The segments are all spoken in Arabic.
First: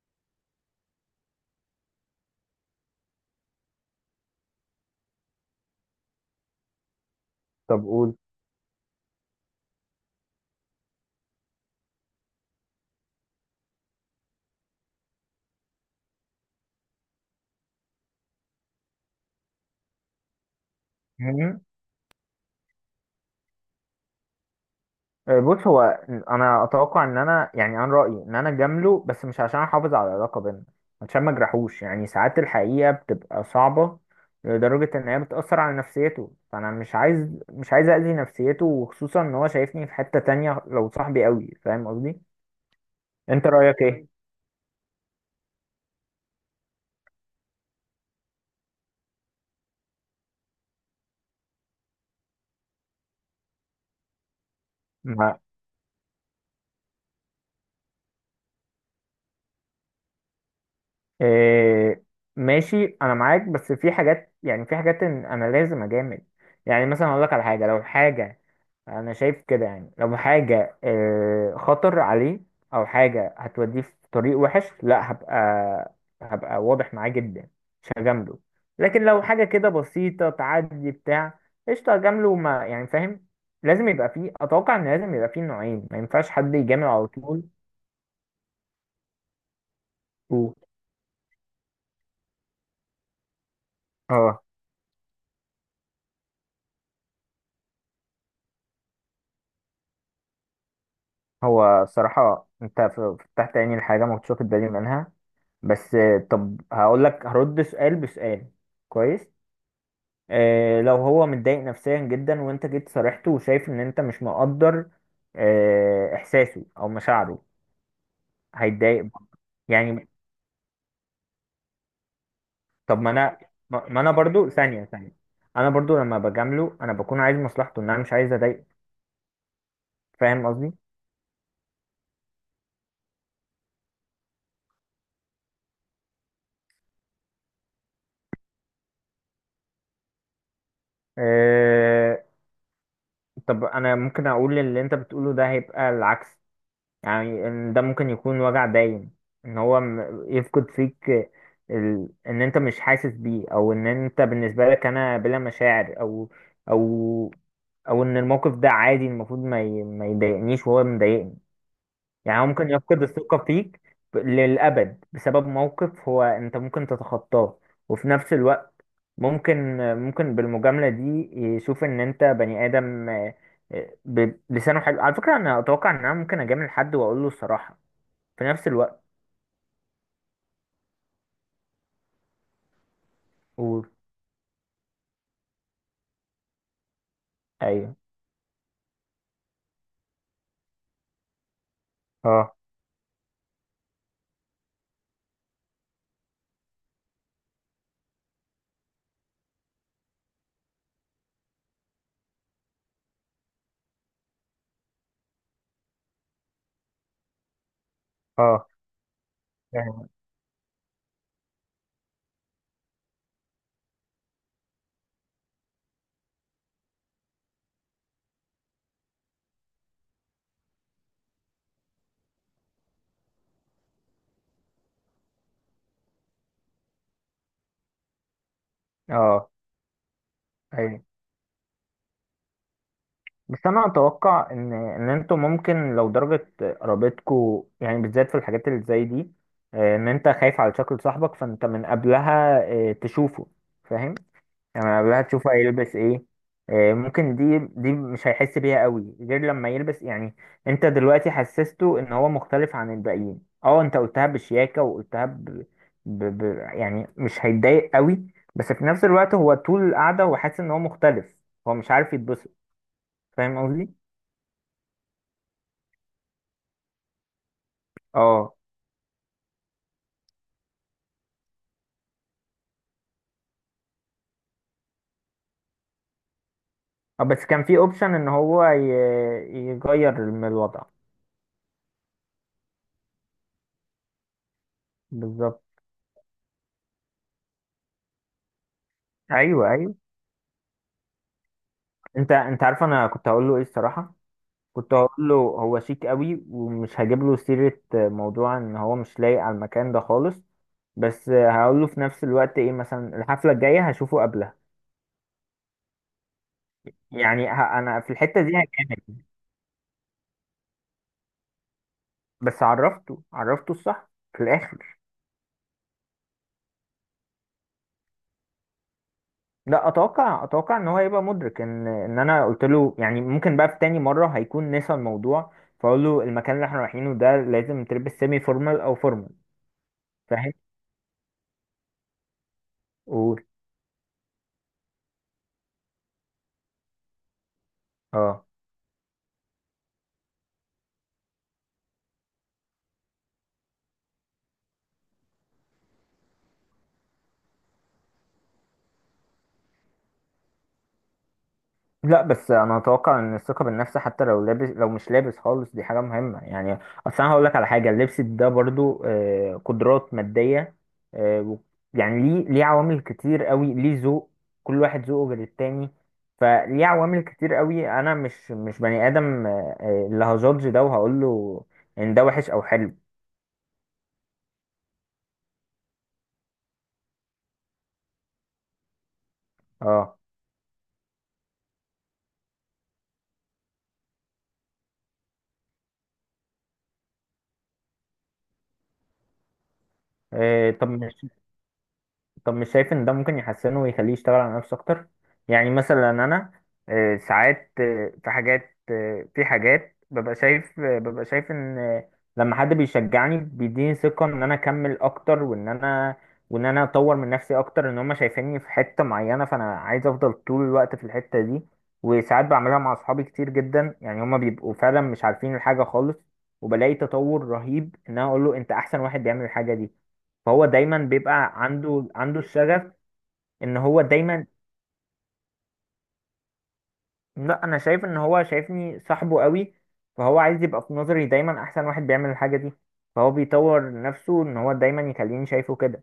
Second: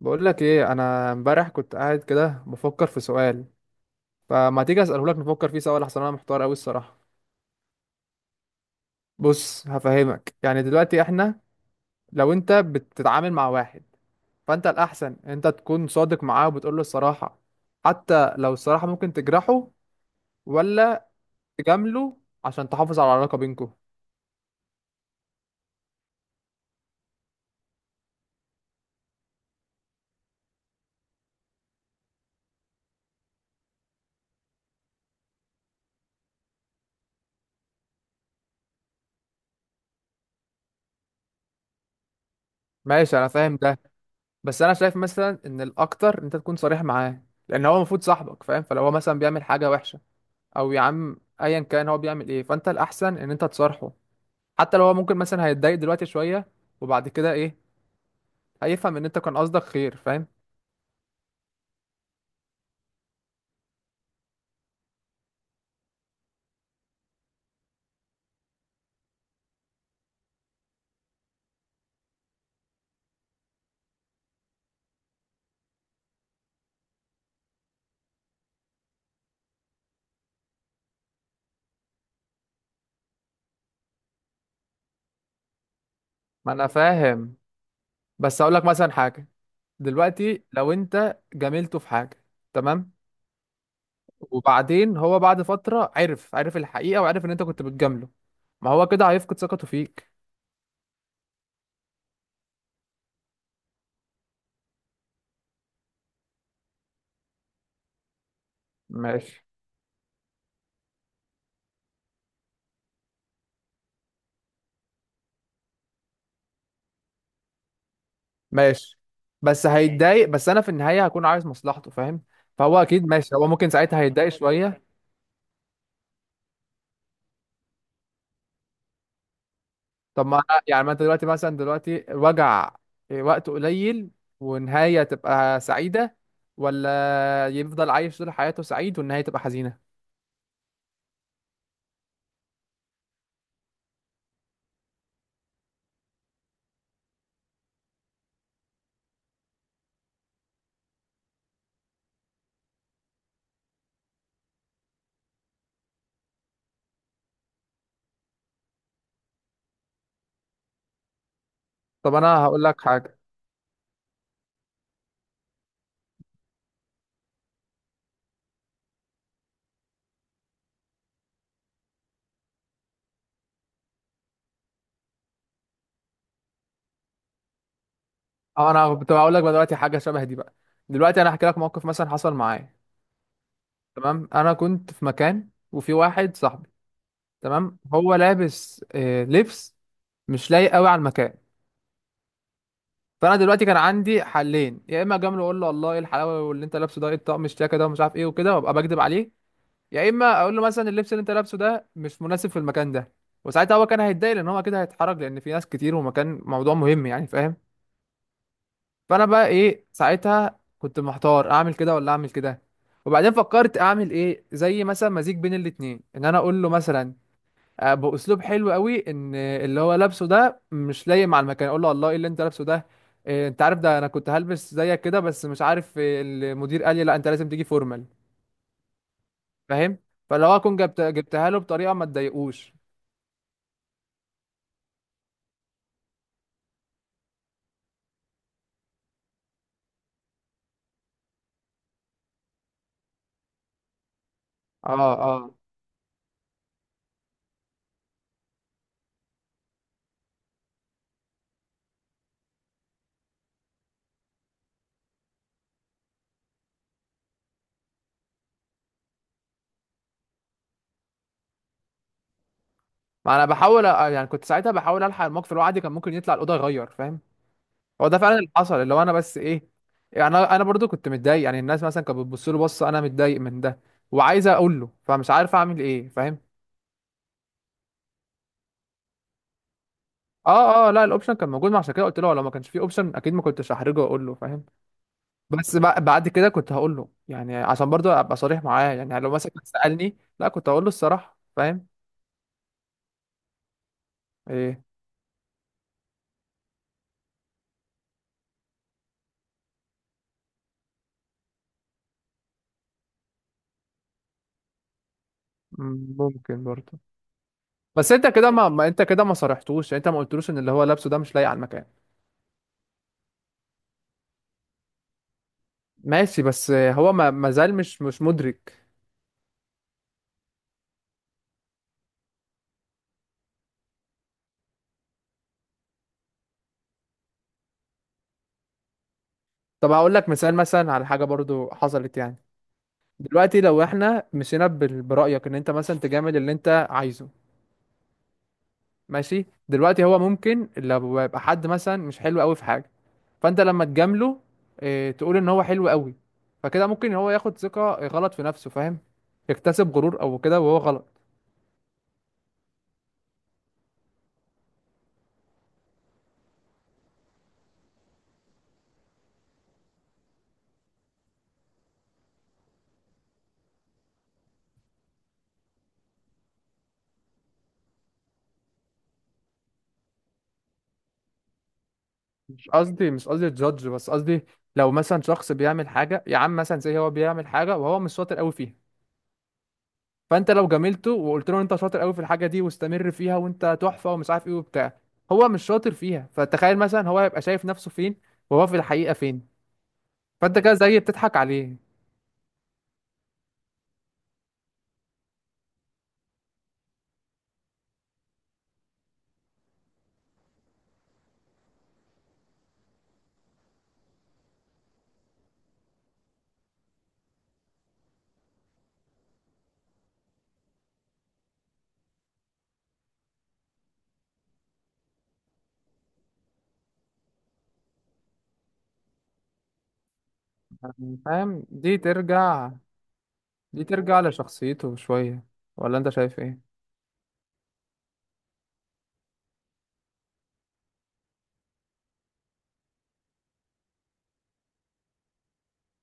بقول لك ايه، انا امبارح كنت قاعد كده بفكر في سؤال. فما تيجي اساله لك نفكر فيه سوا، لحسن انا محتار قوي الصراحه. طب قول. بص هفهمك. يعني دلوقتي احنا لو انت بتتعامل مع واحد، فانت الاحسن انت تكون صادق معاه وبتقول له الصراحه حتى لو الصراحه ممكن تجرحه، ولا مهم. تجامله عشان تحافظ على العلاقه بينكم؟ آه، بص هو، انا اتوقع ان انا يعني انا رايي ان انا اجامله، بس مش عشان احافظ على العلاقه بينا، عشان ما اجرحوش. يعني ساعات الحقيقه بتبقى صعبه لدرجه ان هي بتاثر على نفسيته، فانا مش عايز اذي نفسيته، وخصوصا ان هو شايفني في حته تانية لو صاحبي قوي. فاهم قصدي؟ ماشي، انا انت فاهم ده. رايك ايه؟ بس انا شايف مثلا ان الاكتر انت تكون صريح معاه، لان هو المفروض صاحبك فاهم. فلو هو مثلا بيعمل حاجه وحشه، او يا عم ايا كان هو بيعمل ايه، فانت الاحسن ان انت تصارحه حتى لو هو ممكن ما مثلا هيتضايق دلوقتي شويه. وبعد كده ايه؟ هيفهم ان انت كان قصدك خير، فاهم؟ إيه، ماشي، انا معاك، بس في حاجات، يعني في حاجات إن انا لازم اجامل. يعني مثلا اقول لك على حاجه، لو الحاجه انا شايف كده، يعني لو حاجه خطر عليه، او حاجه هتوديه في طريق وحش، لا، هبقى واضح معاه جدا، مش هجامله. لكن لو حاجه كده بسيطه تعدي بتاع، قشطه، هجامله، ما يعني فاهم. لازم يبقى فيه، اتوقع ان لازم يبقى فيه نوعين، ما ينفعش ما حد انا يجامل على فاهم. طول بس اقول لك مثلا حاجه. دلوقتي و... لو انت جاملته في حاجه، تمام، اه. وبعدين هو بعد فتره عرف عرف الحقيقه وعرف ان انت كنت بتجامله، ما هو كده هيفقد ثقته فيك. هو الصراحه انت فتحت عيني لحاجه ما كنتش واخد بالي منها. بس طب هقول لك، هرد سؤال بسؤال. كويس. ماشي، آه، لو هو متضايق نفسيا جدا، وانت جيت صارحته وشايف ان انت مش مقدر احساسه او مشاعره، ماشي. هيتضايق برضه. بس يعني، هيتضايق بس انا في النهايه هكون عايز مصلحته، فاهم؟ فهو طب اكيد ما ماشي. انا، هو ممكن ما ساعتها ما انا هيتضايق برضو، شويه. ثانية ثانية، انا برضو لما بجامله انا بكون عايز مصلحته، ان انا مش عايز اضايقه. طب ما فاهم قصدي؟ يعني ما انت دلوقتي مثلا، دلوقتي الوجع وقت قليل، ونهاية تبقى سعيدة، ولا يفضل عايش طول حياته سعيد والنهاية تبقى حزينة؟ أه، طب انا ممكن اقول اللي انت بتقوله ده هيبقى العكس. يعني إن ده ممكن يكون وجع باين، ان هو يفقد فيك ان انت مش حاسس بيه، او ان انت بالنسبة لك انا بلا مشاعر، او او او ان الموقف ده عادي، المفروض ما يضايقنيش وهو مضايقني. طب انا يعني هو هقول ممكن لك يفقد حاجة. الثقة فيك للأبد بسبب موقف هو أنت ممكن تتخطاه. وفي نفس الوقت ممكن، بالمجاملة دي يشوف إن أنت بني آدم، بلسانه حلو. على فكرة، أنا أتوقع إن أنا ممكن أجامل حد وأقول له الصراحة في نفس اه، انا الوقت. كنت هقول لك بقى دلوقتي حاجة شبه دي بقى. دلوقتي انا هحكي لك موقف مثلا حصل معايا. قول. تمام. انا كنت في مكان وفي واحد صاحبي، تمام. أيوه. هو لابس لبس مش لايق قوي على المكان. أه، فانا دلوقتي كان عندي حلين: يا اما اجامله اقول له والله ايه الحلاوه، واللي انت لابسه ده ايه الطقم الشياكه ده، ومش عارف ايه وكده، وابقى بكدب عليه. يا اما اقول له مثلا اللبس اللي انت لابسه ده مش مناسب في المكان ده، وساعتها هو كان هيتضايق لان هو كده هيتحرج، لان في ناس كتير ومكان موضوع مهم يعني، فاهم؟ أه. فانا بقى ايه، فاهم. ساعتها كنت محتار اعمل كده ولا اعمل كده. وبعدين فكرت اعمل ايه، زي مثلا مزيج بين الاتنين، ان انا اقول له مثلا باسلوب حلو قوي ان اللي هو لابسه ده مش لايق مع المكان. اقول له والله ايه اللي انت لابسه ده، إيه، انت عارف ده، انا كنت هلبس زيك كده، بس مش عارف إيه، المدير قال لي لا انت لازم تيجي فورمال، أه، فاهم؟ فلو اكون أيوه، جبتها له بطريقه ما تضايقوش. بس انا اتوقع ان انتوا ممكن لو درجه قرابتكوا، يعني بالذات في الحاجات اللي زي دي، ان انت خايف على شكل صاحبك، فانت من قبلها تشوفه. فاهم؟ يعني من اه، قبلها تشوفه اه. هيلبس ايه. ممكن دي مش هيحس بيها قوي غير لما يلبس. يعني انت دلوقتي حسسته ان هو مختلف عن الباقيين، اه، انت قلتها بشياكه، وقلتها ب... ب... يعني مش هيتضايق قوي، بس في نفس الوقت هو طول القعده هو حاسس ان هو مختلف، هو مش عارف يتبسط. ما انا فاهم بحاول قصدي؟ يعني كنت ساعتها بحاول الحق الموقف اللي هو عادي، كان ممكن يطلع الاوضه يغير، فاهم؟ هو ده فعلا اللي اه. حصل، اللي هو انا بس ايه، يعني انا برضو كنت متضايق، يعني الناس مثلا كانت بتبص له بصه، انا متضايق من ده وعايز اقول له فمش عارف اعمل ايه، فاهم؟ آه، بس كان في اوبشن ان هو يغير من الوضع. اه اه، لا، الاوبشن كان موجود، ما عشان كده قلت له. لو ما كانش فيه اوبشن اكيد ما كنتش هحرجه واقول له، فاهم؟ بالظبط. بس بعد كده كنت هقول له، يعني عشان برضو ابقى صريح معاه، يعني لو مثلا كان ايوه، ايوه، سالني لا كنت هقول له الصراحه، فاهم؟ انت عارف، انا كنت هقول له ايه الصراحه، ايه. كنت هقول له هو شيك قوي، ومش هجيب له سيره موضوع ان هو مش لايق على المكان ده خالص، بس هقول له في نفس الوقت ايه، مثلا الحفله الجايه هشوفه قبلها. ممكن برضو. يعني انا في بس انت الحته كده دي ما, ما انت هكمل. كده ما صرحتوش، يعني انت ما قلتلوش ان اللي هو لابسه ده مش لايق على المكان. بس عرفته، عرفته الصح في الاخر. ماشي. بس هو ما زال مش مدرك. لا، اتوقع، ان هو هيبقى مدرك ان انا قلت له، يعني ممكن بقى في تاني مره هيكون نسى الموضوع، فاقول له المكان اللي احنا رايحينه ده لازم تلبس سيمي فورمال او فورمال. طب هقول لك فاهم؟ مثال مثلا على حاجه برضو حصلت يعني. قول. دلوقتي لو احنا مشينا برايك ان انت مثلا تجامل اللي انت عايزه، اه. ماشي. دلوقتي هو ممكن لو يبقى حد مثلا مش حلو قوي في حاجه، فانت لما تجامله اه تقول ان هو حلو قوي، فكده ممكن هو ياخد ثقه غلط في نفسه، فاهم؟ يكتسب غرور او كده، وهو غلط. لا، بس انا اتوقع ان الثقه بالنفس، حتى لو لابس، لو مش لابس خالص، دي حاجه مهمه. يعني اصل انا هقول لك على حاجه، اللبس ده برضو قدرات ماديه، آه، و- يعني ليه، عوامل كتير قوي، ليه ذوق، كل واحد ذوقه غير التاني، فليه عوامل كتير قوي، انا مش بني ادم اللي هجادج ده، وهقول له ان ده وحش او مش حلو. قصدي مش قصدي جادج، بس قصدي لو مثلا شخص بيعمل حاجه يا عم، مثلا زي هو بيعمل حاجه وهو مش شاطر قوي فيها، اه. فانت لو جاملته وقلت له انت شاطر قوي في الحاجه دي واستمر فيها وانت تحفه ومش عارف ايه وبتاع، هو مش شاطر فيها. فتخيل مثلا هو هيبقى شايف نفسه فين وهو في الحقيقه فين. فانت آه، كده طب زي مش بتضحك عليه. طب مش شايف ان ده ممكن يحسنه ويخليه يشتغل على نفسه اكتر؟ يعني مثلا انا، ساعات، في حاجات ببقى شايف ان، لما حد بيشجعني بيديني ثقة ان انا اكمل اكتر، وان انا، اطور من نفسي اكتر، ان هم شايفيني في حتة معينة، فانا عايز افضل طول الوقت في الحتة دي. وساعات بعملها مع اصحابي كتير جدا، يعني هم بيبقوا فعلا مش عارفين الحاجة خالص، وبلاقي تطور رهيب ان انا اقول له انت احسن واحد بيعمل الحاجة دي. فهو دايما يعني، بيبقى فاهم؟ دي عنده، ترجع الشغف ان دي هو ترجع دايما. لشخصيته شويه، ولا انت شايف ايه؟ لا، انا شايف ان هو شايفني صاحبه قوي، فهو عايز يبقى في نظري دايما احسن واحد بيعمل الحاجة دي، فهو بيطور نفسه ان هو دايما يخليني شايفه كده.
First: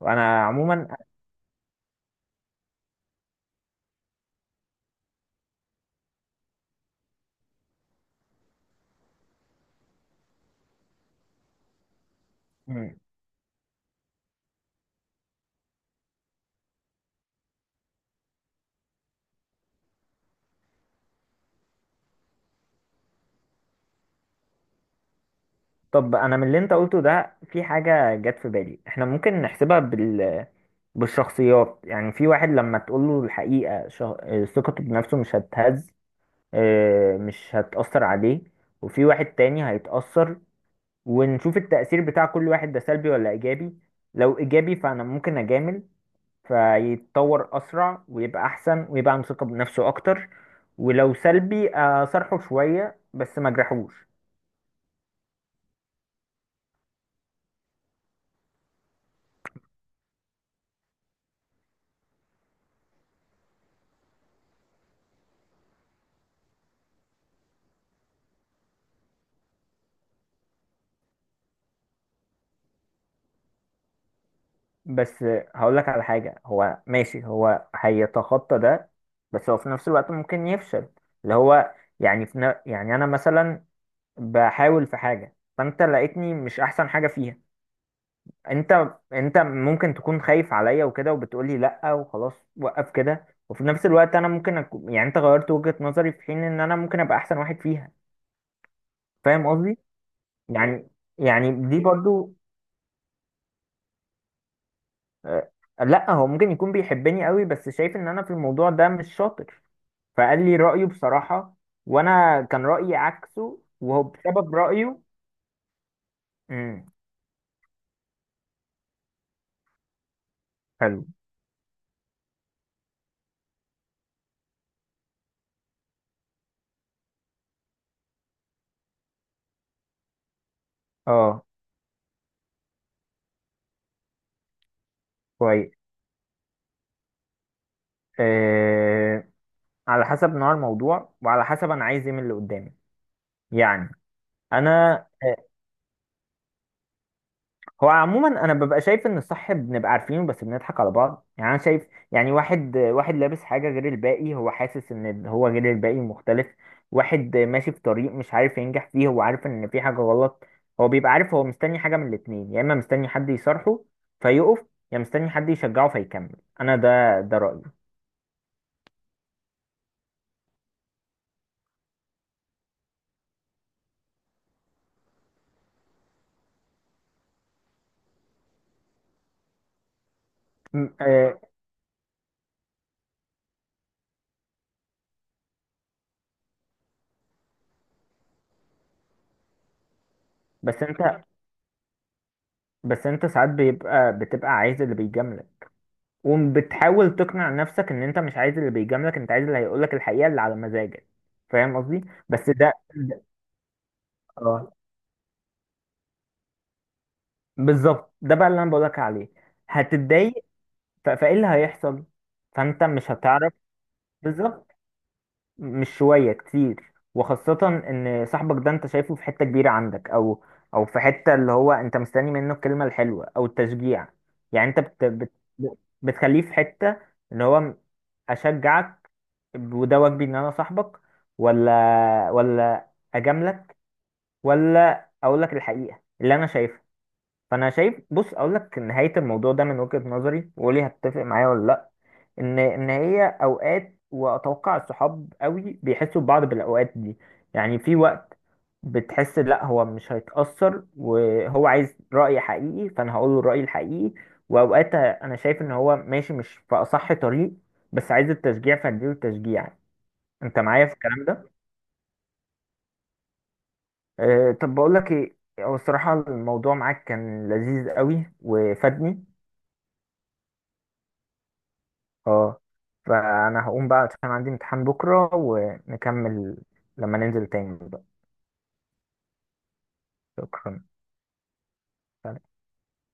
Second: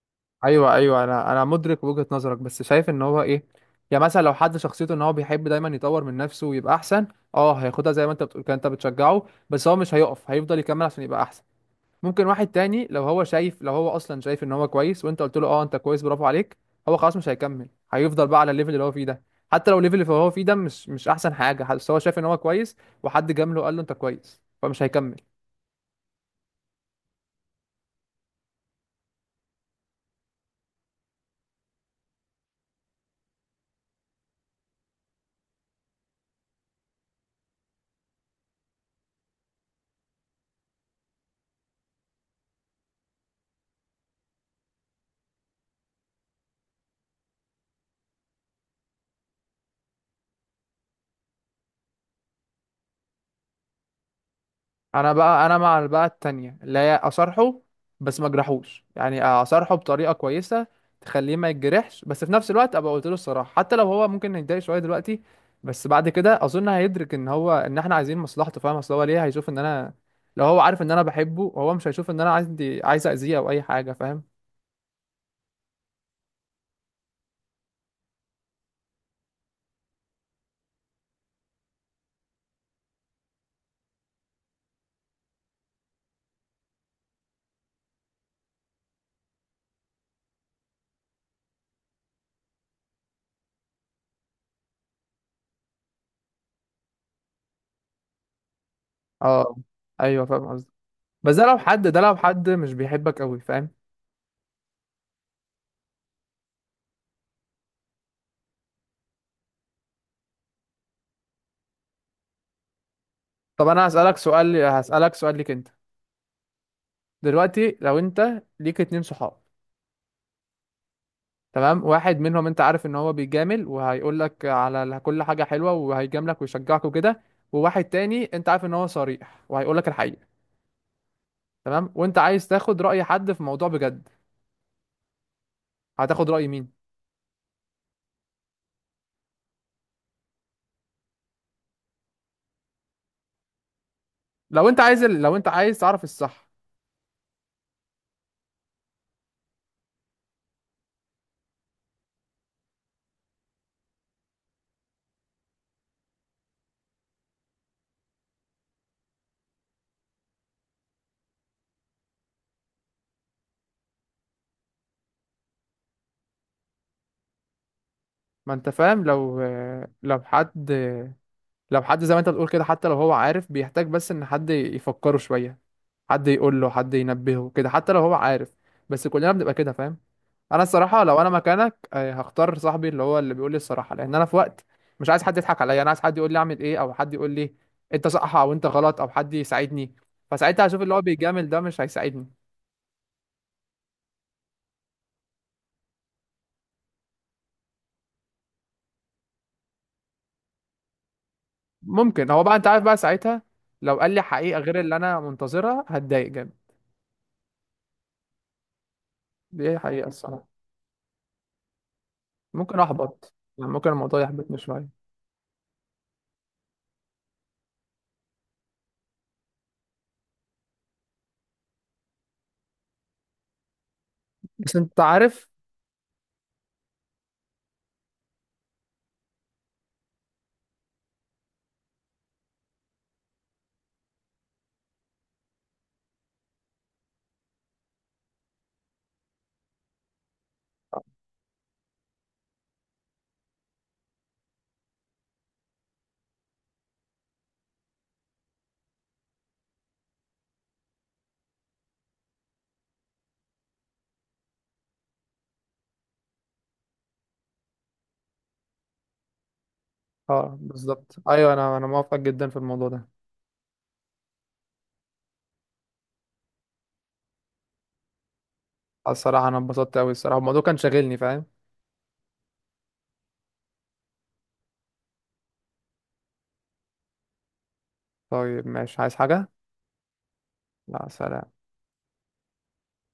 وانا ايوه عموما. ايوه، انا مدرك وجهة نظرك، بس شايف ان هو ايه، يعني مثلا لو حد شخصيته ان هو بيحب دايما يطور من نفسه ويبقى احسن، اه هياخدها زي ما انت بتقول كده. انت بتشجعه بس هو مش هيقف، هيفضل يكمل عشان يبقى احسن. ممكن واحد تاني، مم. لو هو شايف، لو هو اصلا شايف ان هو كويس وانت قلت له اه انت كويس برافو عليك، هو خلاص مش هيكمل، هيفضل بقى على الليفل اللي هو فيه ده، حتى لو الليفل اللي هو فيه ده مش احسن حاجة، بس هو شايف ان هو كويس، وحد جامله وقال له انت كويس، فمش هيكمل. طب انا، من اللي انت قلته ده، في حاجة جت في بالي، احنا ممكن نحسبها بالشخصيات. يعني في واحد لما تقول له الحقيقة شه... آه، ثقته بنفسه مش هتهز، مش هتأثر عليه. وفي واحد تاني هيتأثر. ونشوف التأثير بتاع كل واحد ده سلبي ولا إيجابي. لو إيجابي، فأنا ممكن أجامل فيتطور أسرع، ويبقى أحسن ويبقى عنده ثقة بنفسه أكتر. ولو سلبي، أصارحه شوية بس ما أجرحوش. انا بقى انا مع بقى التانية اللي هي اصارحه بس ما اجرحوش، يعني اصارحه بطريقه كويسه تخليه ما يتجرحش، بس في نفس الوقت ابقى قلت له الصراحه حتى لو هو ممكن يتضايق شويه دلوقتي، بس بعد كده اظن هيدرك ان هو ان احنا عايزين مصلحته، فاهم؟ اصل هو ليه هيشوف ان انا، لو هو عارف ان انا بحبه هو مش هيشوف ان انا عندي عايز اذيه او اي حاجه، فاهم؟ بس هقولك على حاجة، هو ماشي هو هيتخطى ده، بس هو في نفس الوقت ممكن يفشل. اللي هو يعني في يعني أنا مثلا بحاول في حاجة فأنت لقيتني مش أحسن حاجة فيها. انت ممكن تكون خايف عليا وكده، وبتقولي لا، وخلاص وقف كده. وفي نفس الوقت انا ممكن أكون، يعني انت غيرت وجهة نظري، في حين ان انا ممكن ابقى احسن واحد فيها. فاهم اه، قصدي؟ ايوه فاهم قصدي. يعني، بس ده لو دي حد ده لو برضو. حد مش بيحبك قوي، فاهم؟ آه، لا، هو ممكن يكون بيحبني قوي، بس شايف ان انا في الموضوع ده مش شاطر، فقال لي رأيه بصراحة، وانا كان رأيي عكسه، طب انا وهو هسالك بسبب سؤال رأيه. هسالك سؤال ليك انت. امم. دلوقتي لو انت ليك اتنين صحاب، حلو. تمام. واحد منهم انت عارف ان هو بيجامل وهيقول لك على كل حاجه حلوه وهيجاملك ويشجعك وكده، وواحد تاني انت عارف ان هو صريح وهيقول لك الحقيقه، اه. تمام، وانت عايز تاخد راي حد في موضوع بجد، كويس. هتاخد راي مين؟ آه، على حسب نوع الموضوع، وعلى حسب انا عايز ايه من اللي قدامي. يعني لو انت انا، عايز ال- لو آه، انت عايز تعرف الصح. هو عموما انا ببقى شايف ان الصح بنبقى عارفينه، بس بنضحك على بعض. يعني انا شايف، يعني واحد لابس حاجه غير الباقي، هو حاسس ان هو غير الباقي مختلف. واحد ماشي في طريق مش عارف ينجح فيه، هو عارف ان في حاجه غلط، هو بيبقى عارف، هو مستني حاجه من الاتنين، يا اما مستني حد يصارحه فيقف، يا مستني حد يشجعه فيكمل. انا ده رأيي. ما انت فاهم، لو حد لو حد زي ما انت بتقول كده، حتى لو هو عارف بيحتاج بس ان حد يفكره شويه، حد يقول له، حد ينبهه كده، حتى لو هو عارف، بس كلنا بنبقى كده، فاهم؟ انا م- الصراحه لو انا آه، مكانك هختار صاحبي اللي هو اللي بيقول لي الصراحه، لان انا في وقت مش عايز حد يضحك عليا، انا عايز حد يقول لي اعمل ايه، او حد يقول لي انت صح او انت غلط، او حد يساعدني. فساعتها هشوف بس اللي انت، هو بيجامل ده مش هيساعدني. ساعات بتبقى عايز اللي بيجاملك، وبتحاول تقنع نفسك ان انت مش عايز اللي بيجاملك، انت عايز اللي هيقولك الحقيقة اللي على مزاجك. فاهم قصدي؟ ممكن هو بس بقى، انت ده عارف بقى، ده- ساعتها لو قال لي حقيقه اه، غير اللي انا منتظرها هتضايق جامد. بالظبط، ده بقى اللي انا بقولك عليه. دي حقيقه هتتضايق. الصراحه. فايه اللي هيحصل؟ ممكن فانت مش احبط، هتعرف. يعني ممكن الموضوع يحبطني بالظبط. شويه. مش شوية، كتير، وخاصة ان صاحبك ده انت شايفه في حتة كبيرة عندك، او في حتة اللي هو انت مستني منه الكلمة الحلوة او التشجيع. يعني بس انت انت بت بت عارف. بتخليه في حتة ان هو اشجعك، وده واجبي ان انا صاحبك، ولا، ولا اجاملك، ولا اقول لك الحقيقة اللي انا شايفها. فانا شايف، بص اقول لك نهاية الموضوع ده من وجهة نظري، وقولي هتتفق معايا ولا لا. ان هي اوقات، واتوقع الصحاب قوي بيحسوا ببعض بالاوقات دي، يعني في وقت بتحس لا، هو مش هيتأثر وهو عايز رأي حقيقي، فانا هقول له الرأي الحقيقي. واوقات انا شايف ان هو ماشي مش في اصح طريق، بس عايز التشجيع، فاديله التشجيع. اه، انت معايا في بالظبط. الكلام ده؟ ايوه، انا موافق جدا في الموضوع ده. أه، طب بقول لك ايه، هو الصراحة الموضوع معاك كان لذيذ قوي وفادني. الصراحة أنا اتبسطت أوي. الصراحة الموضوع كان شاغلني، فاهم؟ اه، فانا هقوم بقى عشان عندي امتحان بكرة ونكمل لما ننزل تاني. طيب ماشي، عايز حاجة؟ شكرا. لا، سلام.